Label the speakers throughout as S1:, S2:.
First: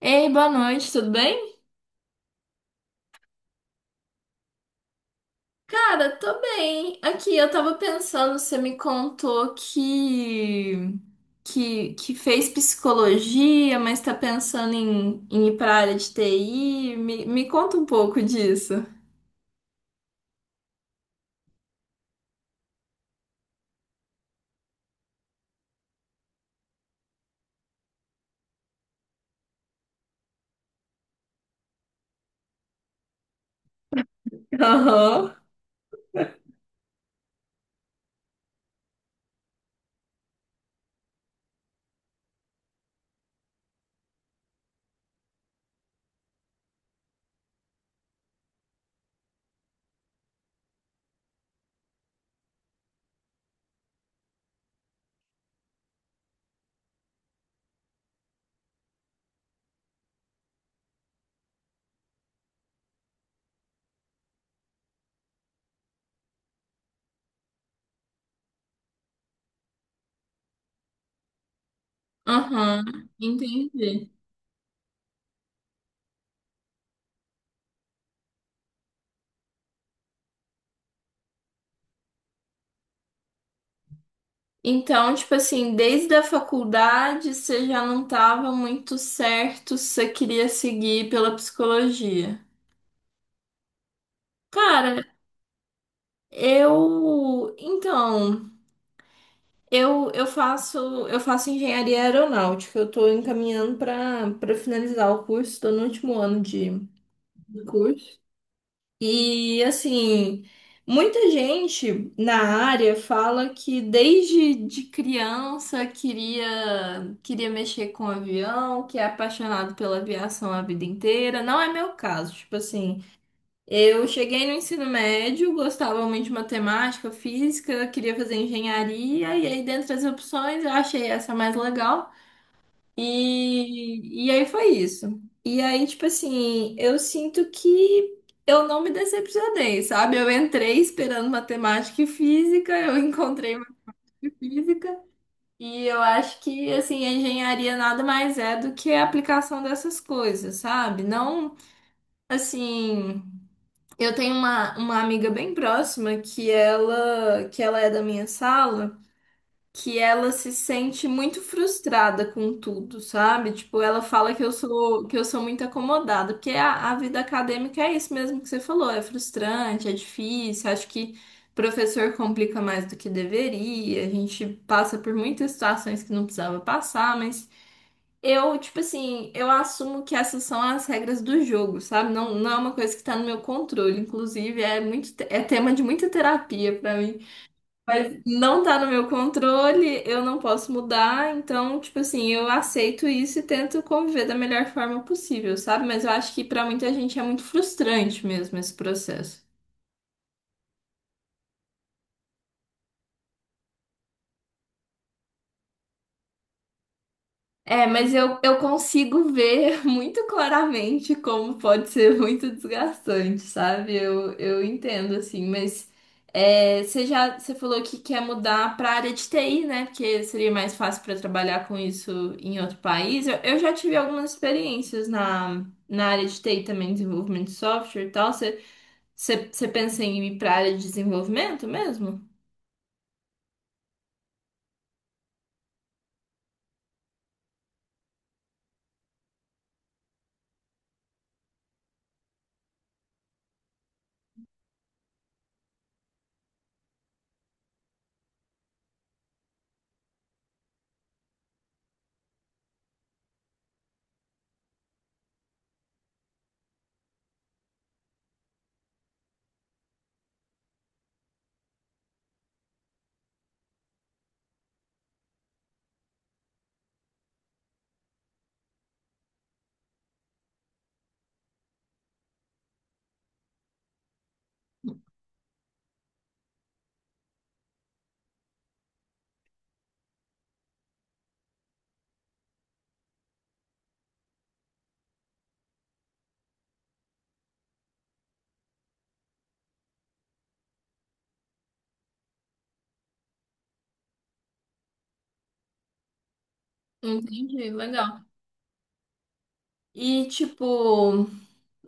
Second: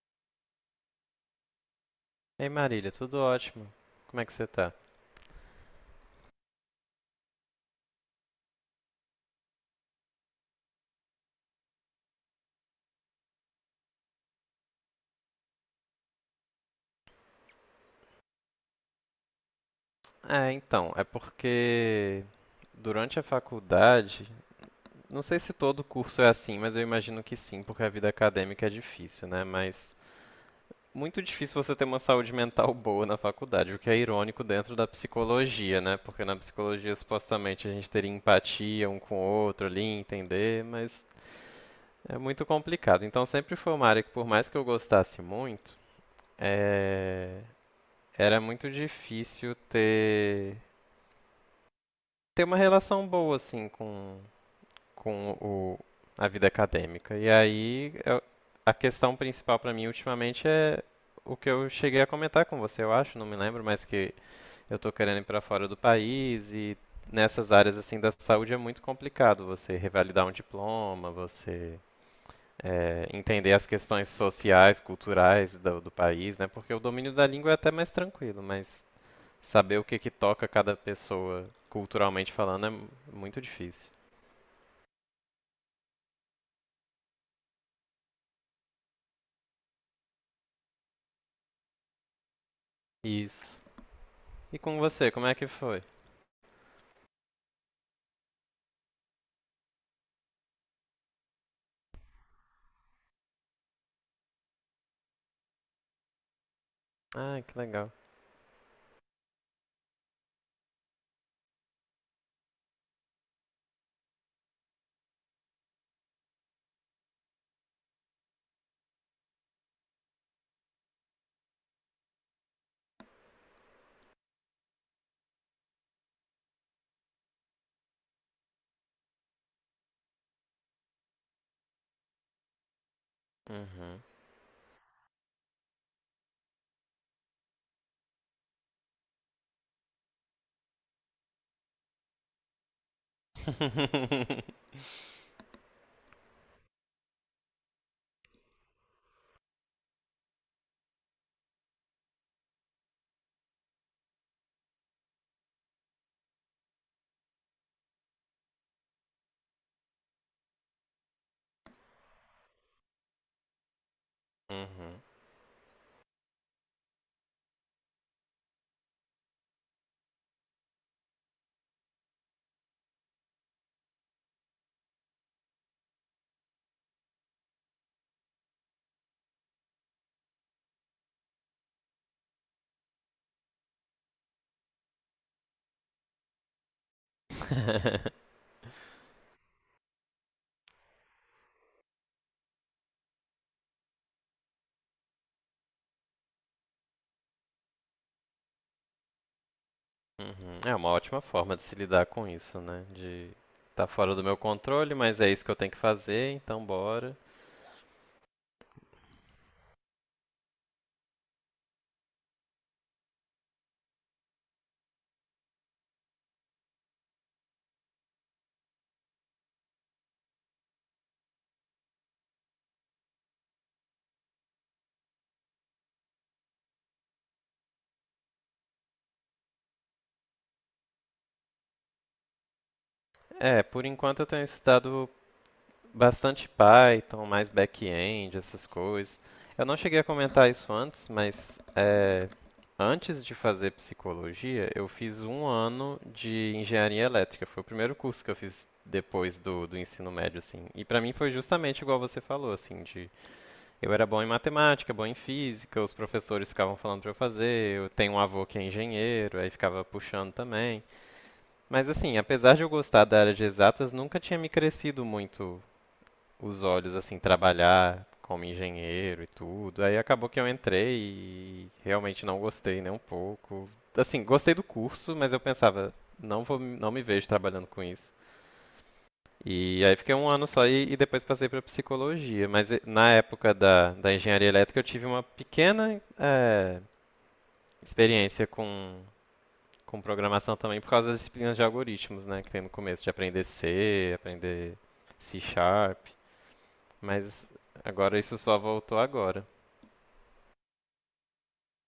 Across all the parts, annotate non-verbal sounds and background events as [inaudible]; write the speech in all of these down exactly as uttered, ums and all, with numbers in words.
S1: Ei, boa noite, tudo bem?
S2: Ei Marília, tudo ótimo. Como é que você tá?
S1: Cara, tô bem. Aqui, eu tava pensando, você me contou que que, que fez psicologia, mas tá pensando em, em ir pra área de T I. Me, me conta um pouco disso.
S2: É, então, é porque durante a faculdade, não sei se todo curso é assim, mas eu imagino que sim, porque a vida acadêmica é difícil, né? Mas muito difícil você ter uma saúde mental boa na faculdade, o que é irônico dentro da
S1: Aham.
S2: psicologia, né? Porque na psicologia supostamente a gente teria empatia um com o outro ali, entender, mas é muito complicado. Então sempre foi uma área que por mais que eu gostasse muito, é, era muito difícil ter ter uma relação boa assim com com o a vida acadêmica. E aí eu- a questão principal para mim ultimamente é o que eu cheguei a comentar com você, eu acho, não me lembro, mas que eu tô querendo ir para fora do país. E nessas áreas assim da saúde é muito complicado você revalidar um diploma, você
S1: Aham,
S2: é, entender as questões
S1: entendi.
S2: sociais, culturais do, do país, né? Porque o domínio da língua é até mais tranquilo, mas saber o que que toca cada pessoa, culturalmente falando, é muito difícil.
S1: Então, tipo assim, desde a faculdade você já não tava muito certo se você queria seguir pela psicologia.
S2: Isso. E com
S1: Cara,
S2: você, como é que foi?
S1: eu. Então. Eu, eu faço, eu faço engenharia aeronáutica. Eu estou encaminhando para para finalizar o curso, estou no último ano de
S2: Ah, que
S1: do
S2: legal.
S1: curso. E assim, muita gente na área fala que desde de criança queria queria mexer com avião, que é apaixonado pela aviação a vida inteira. Não é meu caso, tipo assim, eu cheguei no ensino médio, gostava muito de matemática, física, queria fazer engenharia, e aí, dentre as opções, eu achei essa mais legal.
S2: Uhum.
S1: E, e aí foi isso. E aí, tipo assim, eu sinto que eu não me decepcionei, sabe? Eu entrei esperando matemática e física, eu [laughs] encontrei matemática e física,
S2: [laughs]
S1: e eu acho que, assim, a engenharia nada mais é do que a aplicação dessas coisas, sabe? Não, assim. Eu tenho uma, uma amiga bem próxima que ela que ela é da minha sala, que ela se sente muito frustrada com tudo, sabe? Tipo, ela fala que eu
S2: Uhum.
S1: sou que eu sou muito acomodada, porque a, a vida acadêmica é isso mesmo que você falou, é frustrante, é difícil, acho que professor complica mais do que deveria, a gente passa por muitas situações que não precisava passar, mas eu, tipo assim, eu assumo que essas são as regras do jogo, sabe? Não, não é uma coisa que tá no meu controle. Inclusive, é muito, te- é tema de muita terapia pra mim. Mas
S2: [laughs]
S1: não tá no meu controle, eu não posso mudar. Então, tipo assim, eu aceito isso e tento conviver da melhor forma possível, sabe? Mas eu acho que pra muita gente é muito frustrante mesmo esse processo.
S2: Uhum. É uma ótima forma de se lidar com isso, né? De tá fora do meu controle, mas é isso que eu tenho que fazer, então bora.
S1: É, mas eu, eu consigo ver [laughs] muito claramente como pode ser muito desgastante, sabe? Eu, eu entendo, assim, mas é, você já você falou que quer mudar para a área de T I, né? Porque seria mais fácil para trabalhar com isso em outro país. Eu, eu já tive algumas experiências na, na área de T I também, desenvolvimento de software e tal. Você, você, você pensa em ir para a área de desenvolvimento mesmo?
S2: É, por enquanto eu tenho estudado bastante Python, mais back-end, essas coisas. Eu não cheguei a comentar isso antes, mas é, antes de fazer psicologia, eu fiz um ano de engenharia elétrica. Foi o primeiro curso que eu fiz depois do, do ensino médio, assim. E pra mim foi justamente igual você falou, assim, de eu era bom em matemática, bom em física, os professores ficavam falando pra eu fazer, eu tenho um avô que é engenheiro, aí ficava puxando também. Mas assim, apesar de eu gostar da área de exatas, nunca tinha me crescido muito os olhos, assim, trabalhar como engenheiro e tudo. Aí acabou que eu entrei e realmente não gostei nem um pouco. Assim, gostei do curso, mas eu pensava, não vou, não me vejo trabalhando com isso. E aí fiquei um ano só e, e depois passei para psicologia. Mas eh, na época da, da engenharia elétrica eu tive uma pequena eh, experiência com, com programação também por causa das disciplinas de algoritmos, né, que tem no começo, de aprender C, aprender C Sharp. Mas
S1: Entendi,
S2: agora
S1: legal.
S2: isso só voltou agora.
S1: E tipo.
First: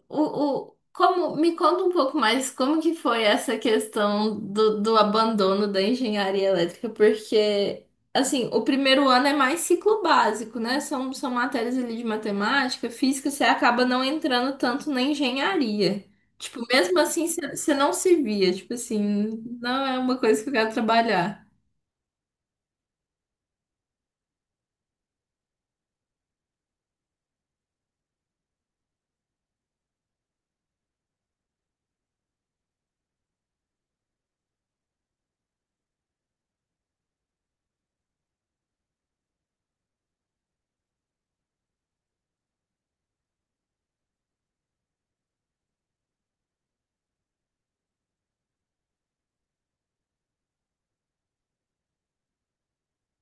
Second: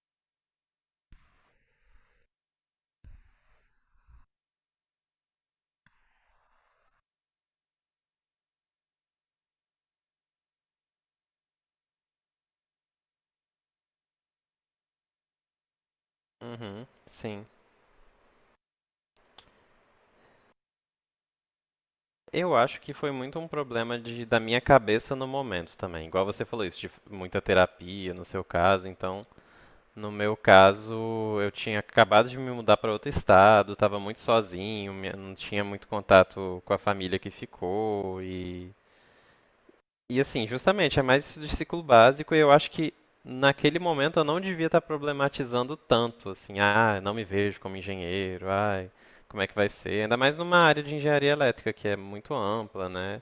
S1: O, o, como, me conta um pouco mais como que foi essa questão do, do abandono da engenharia elétrica, porque, assim, o primeiro ano é mais ciclo básico, né? São, são matérias ali de matemática, física, você acaba não entrando tanto na engenharia. Tipo,
S2: Uhum,
S1: mesmo assim,
S2: sim.
S1: você você não se via, tipo assim, não é uma coisa que eu quero trabalhar.
S2: Eu acho que foi muito um problema de, da minha cabeça no momento também. Igual você falou isso, de muita terapia no seu caso. Então, no meu caso, eu tinha acabado de me mudar para outro estado, estava muito sozinho, minha- não tinha muito contato com a família que ficou. e E assim, justamente, é mais isso de ciclo básico e eu acho que naquele momento eu não devia estar problematizando tanto, assim, ah, não me vejo como engenheiro, ai, como é que vai ser? Ainda mais numa área de engenharia elétrica que é muito ampla, né?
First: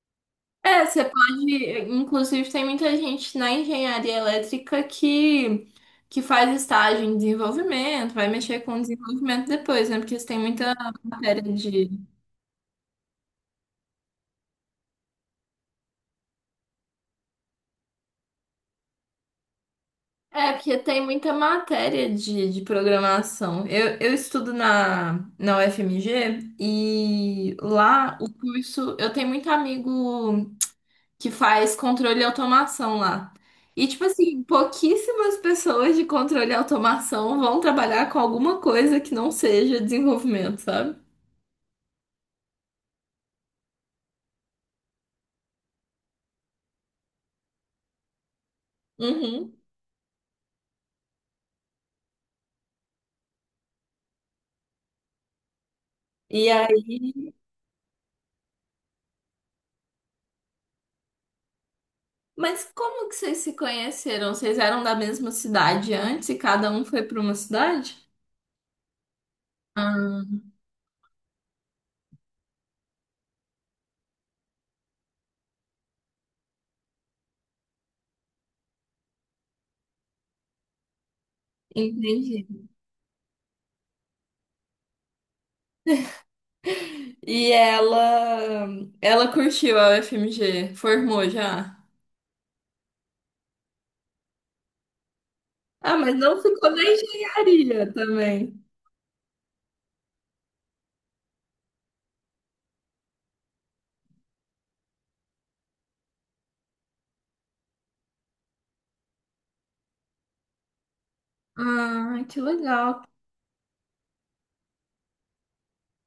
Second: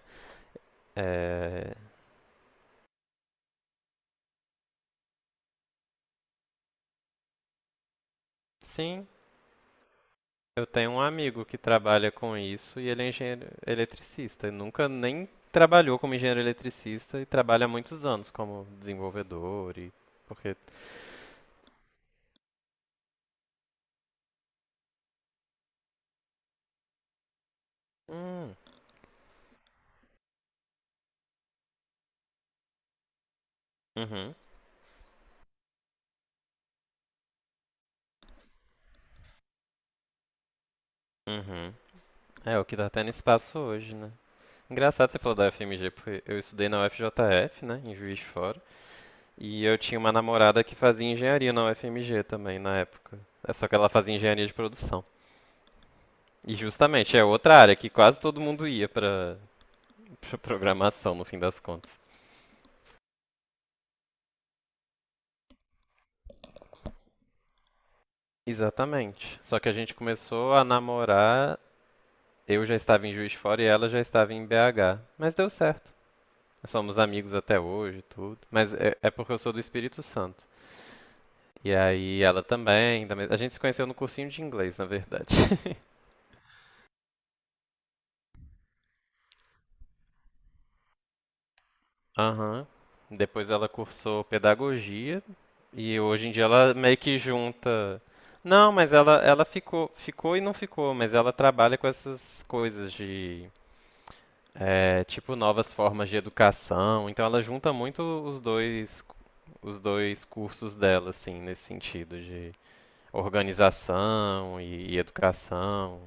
S1: É, você
S2: É,
S1: pode. Inclusive, tem muita gente na engenharia elétrica que, que faz estágio em desenvolvimento, vai mexer com
S2: sim,
S1: desenvolvimento depois, né? Porque você tem
S2: eu
S1: muita
S2: tenho um
S1: matéria
S2: amigo que
S1: de.
S2: trabalha com isso e ele é engenheiro eletricista, e nunca nem trabalhou como engenheiro eletricista e trabalha há muitos anos como desenvolvedor e
S1: É,
S2: porque…
S1: porque tem muita matéria de, de programação. Eu, eu estudo na, na U F M G e lá o
S2: Hum,
S1: curso. Eu tenho muito amigo que faz controle e automação lá. E, tipo
S2: uhum,
S1: assim, pouquíssimas pessoas de controle e automação vão trabalhar com alguma coisa que não seja desenvolvimento, sabe?
S2: uhum. É o que tá tendo espaço hoje, né? Engraçado você falar da F M G, porque eu estudei na U F J F, né, em Juiz de Fora,
S1: Uhum.
S2: e eu tinha uma namorada que fazia engenharia na U F M G também, na época. É só que ela fazia engenharia de produção.
S1: E
S2: E
S1: aí?
S2: justamente é outra área que quase todo mundo ia pra, pra programação, no fim das contas.
S1: Mas como que vocês se conheceram? Vocês eram da mesma cidade antes e cada um foi para uma cidade?
S2: Exatamente. Só que a gente
S1: Ah,
S2: começou a namorar, eu já estava em Juiz de Fora e ela já estava em B H. Mas deu certo. Somos amigos até hoje, e tudo. Mas é, é porque eu sou do Espírito Santo. E aí ela
S1: entendi.
S2: também, da… a gente se conheceu no cursinho de inglês, na verdade.
S1: E ela, ela curtiu a U F M G, formou já?
S2: Aham. Depois ela cursou pedagogia
S1: Ah,
S2: e
S1: mas
S2: hoje em
S1: não
S2: dia
S1: ficou
S2: ela
S1: na
S2: meio que
S1: engenharia
S2: junta.
S1: também.
S2: Não, mas ela ela ficou, ficou e não ficou, mas ela trabalha com essas coisas de é, tipo novas formas de educação. Então ela junta muito os dois os dois cursos dela assim, nesse sentido
S1: Ah, que
S2: de
S1: legal.
S2: organização e, e educação.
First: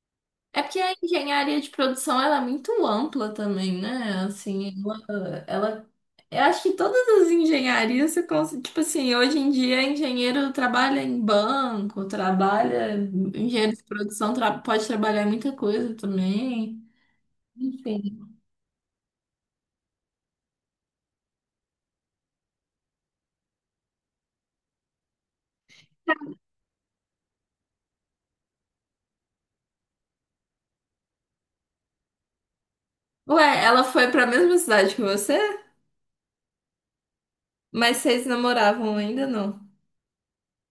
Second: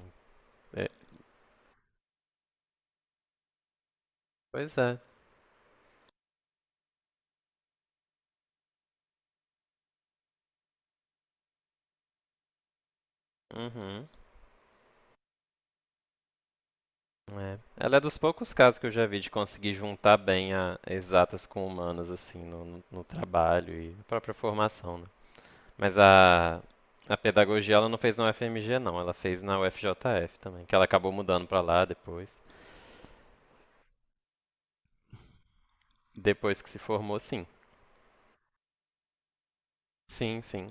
S1: É porque
S2: É,
S1: a engenharia de produção ela é muito ampla também, né? Assim,
S2: pois é.
S1: ela, ela- eu acho que todas as engenharias você consegue, tipo assim, hoje em dia engenheiro trabalha em banco, trabalha, engenheiro de
S2: Uhum.
S1: produção tra- pode trabalhar em muita coisa também.
S2: É. Ela é dos
S1: Enfim.
S2: poucos casos que eu já vi de conseguir juntar bem a exatas com humanas, assim, no, no- no trabalho e a própria formação, né? Mas a, a pedagogia ela não fez na U F M G, não. Ela fez na U F J F também, que ela acabou mudando pra lá depois.
S1: Ué, ela foi para a mesma cidade que você?
S2: Depois que se formou, sim.
S1: Mas vocês namoravam ainda não?
S2: Sim, sim.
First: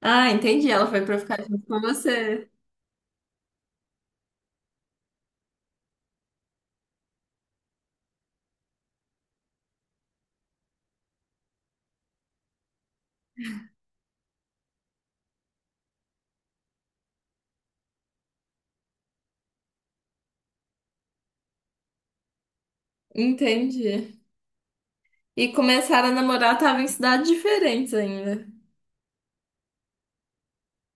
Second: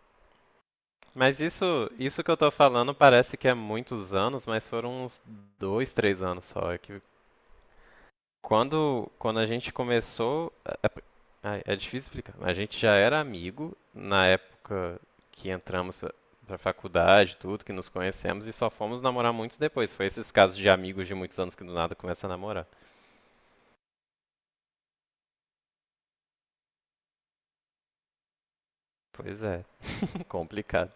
S1: Ah, entendi. Ela foi para
S2: Mas
S1: ficar junto com
S2: isso, isso que eu
S1: você.
S2: tô falando parece que é muitos anos, mas foram uns dois, três anos só. É que… Quando, quando a gente começou. É, é- é difícil explicar. A gente já era amigo na época que entramos pra, pra faculdade, tudo, que nos conhecemos, e só fomos namorar muito depois. Foi esses casos de amigos de muitos anos que do nada começa a namorar.
S1: Entendi. E começaram a namorar, tava em cidades diferentes ainda.
S2: Pois é, [laughs] complicado.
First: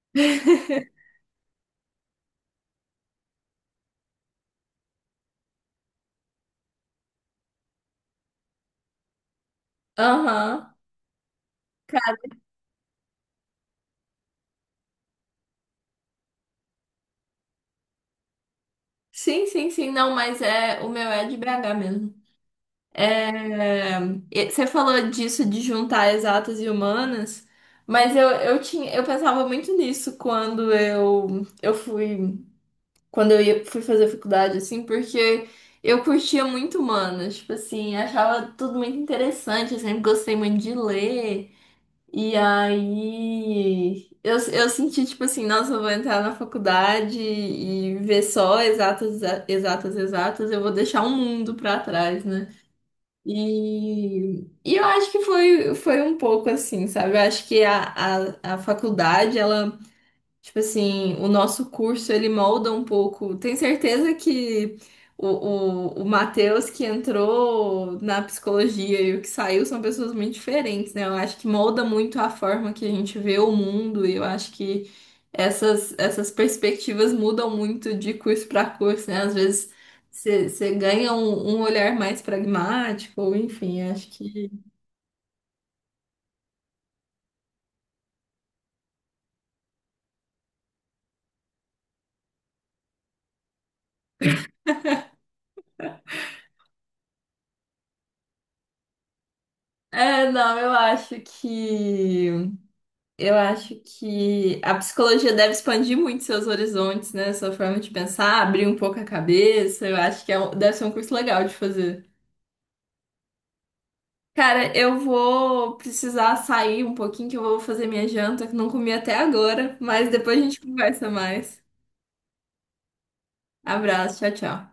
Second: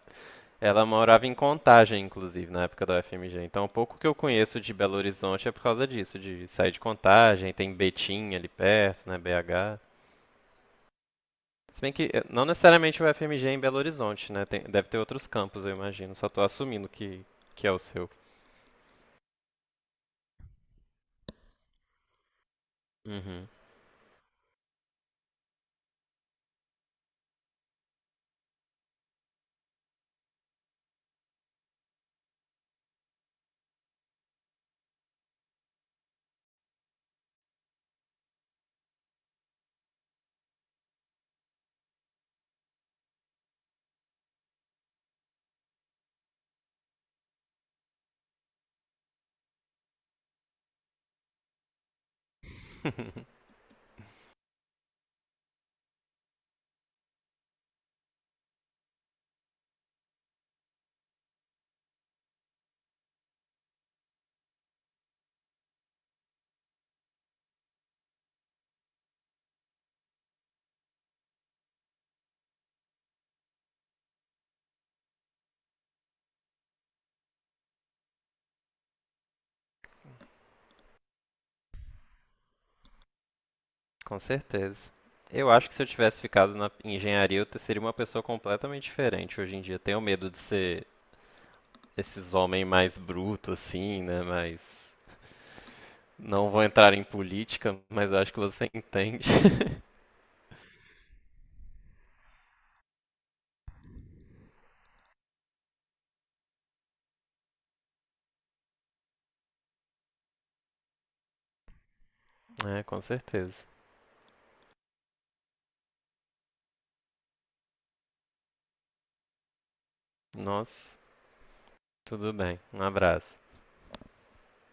S2: Ela morava em Contagem, inclusive, na época da U F M G. Então, o pouco que eu conheço de Belo Horizonte é por causa disso, de sair de Contagem, tem Betim ali perto, né, B H.
S1: Aham.
S2: Se bem que eh, não necessariamente o F M G é em Belo Horizonte, né? Tem- deve ter outros campos, eu imagino. Só tô assumindo que, que é o seu.
S1: Sim, sim, sim. Não, mas é o meu é de B H mesmo.
S2: Uhum.
S1: É, e você falou disso de juntar exatas e humanas, mas eu, eu tinha, eu pensava muito nisso quando eu, eu fui, quando eu ia, fui fazer faculdade, assim, porque eu curtia muito humanas, tipo assim, achava tudo muito interessante, eu sempre gostei muito de ler. E aí eu, eu senti tipo assim, nossa, eu vou entrar na faculdade e ver só exatas, exa- exatas, exatas, eu vou deixar o mundo pra trás, né?
S2: [laughs]
S1: E, e eu acho que foi, foi um pouco assim, sabe? Eu acho que a, a, a faculdade, ela. Tipo assim, o nosso curso ele molda um pouco. Tenho certeza que o, o, o Matheus que entrou na psicologia e o que saiu são pessoas muito diferentes, né? Eu acho que molda muito a forma que a gente vê o mundo e eu acho que essas, essas perspectivas mudam muito de curso para curso, né? Às vezes você você ganha um, um olhar mais pragmático, ou enfim, acho
S2: Com
S1: que.
S2: certeza. Eu acho que se eu tivesse ficado na engenharia, eu te- seria uma pessoa completamente diferente hoje em dia. Tenho medo de ser esses homens mais brutos, assim, né? Mas não vou entrar em política, mas acho que você entende. [laughs]
S1: É, não, eu acho que. Eu acho que a psicologia deve expandir muito seus horizontes, né? Sua forma de pensar, abrir um pouco a cabeça. Eu acho que é um- deve ser um curso legal de fazer.
S2: É, com certeza.
S1: Cara, eu vou precisar sair um pouquinho, que eu vou fazer minha janta, que não comi até agora, mas depois a gente
S2: Nossa,
S1: conversa mais.
S2: tudo bem. Um abraço.
S1: Abraço, tchau, tchau.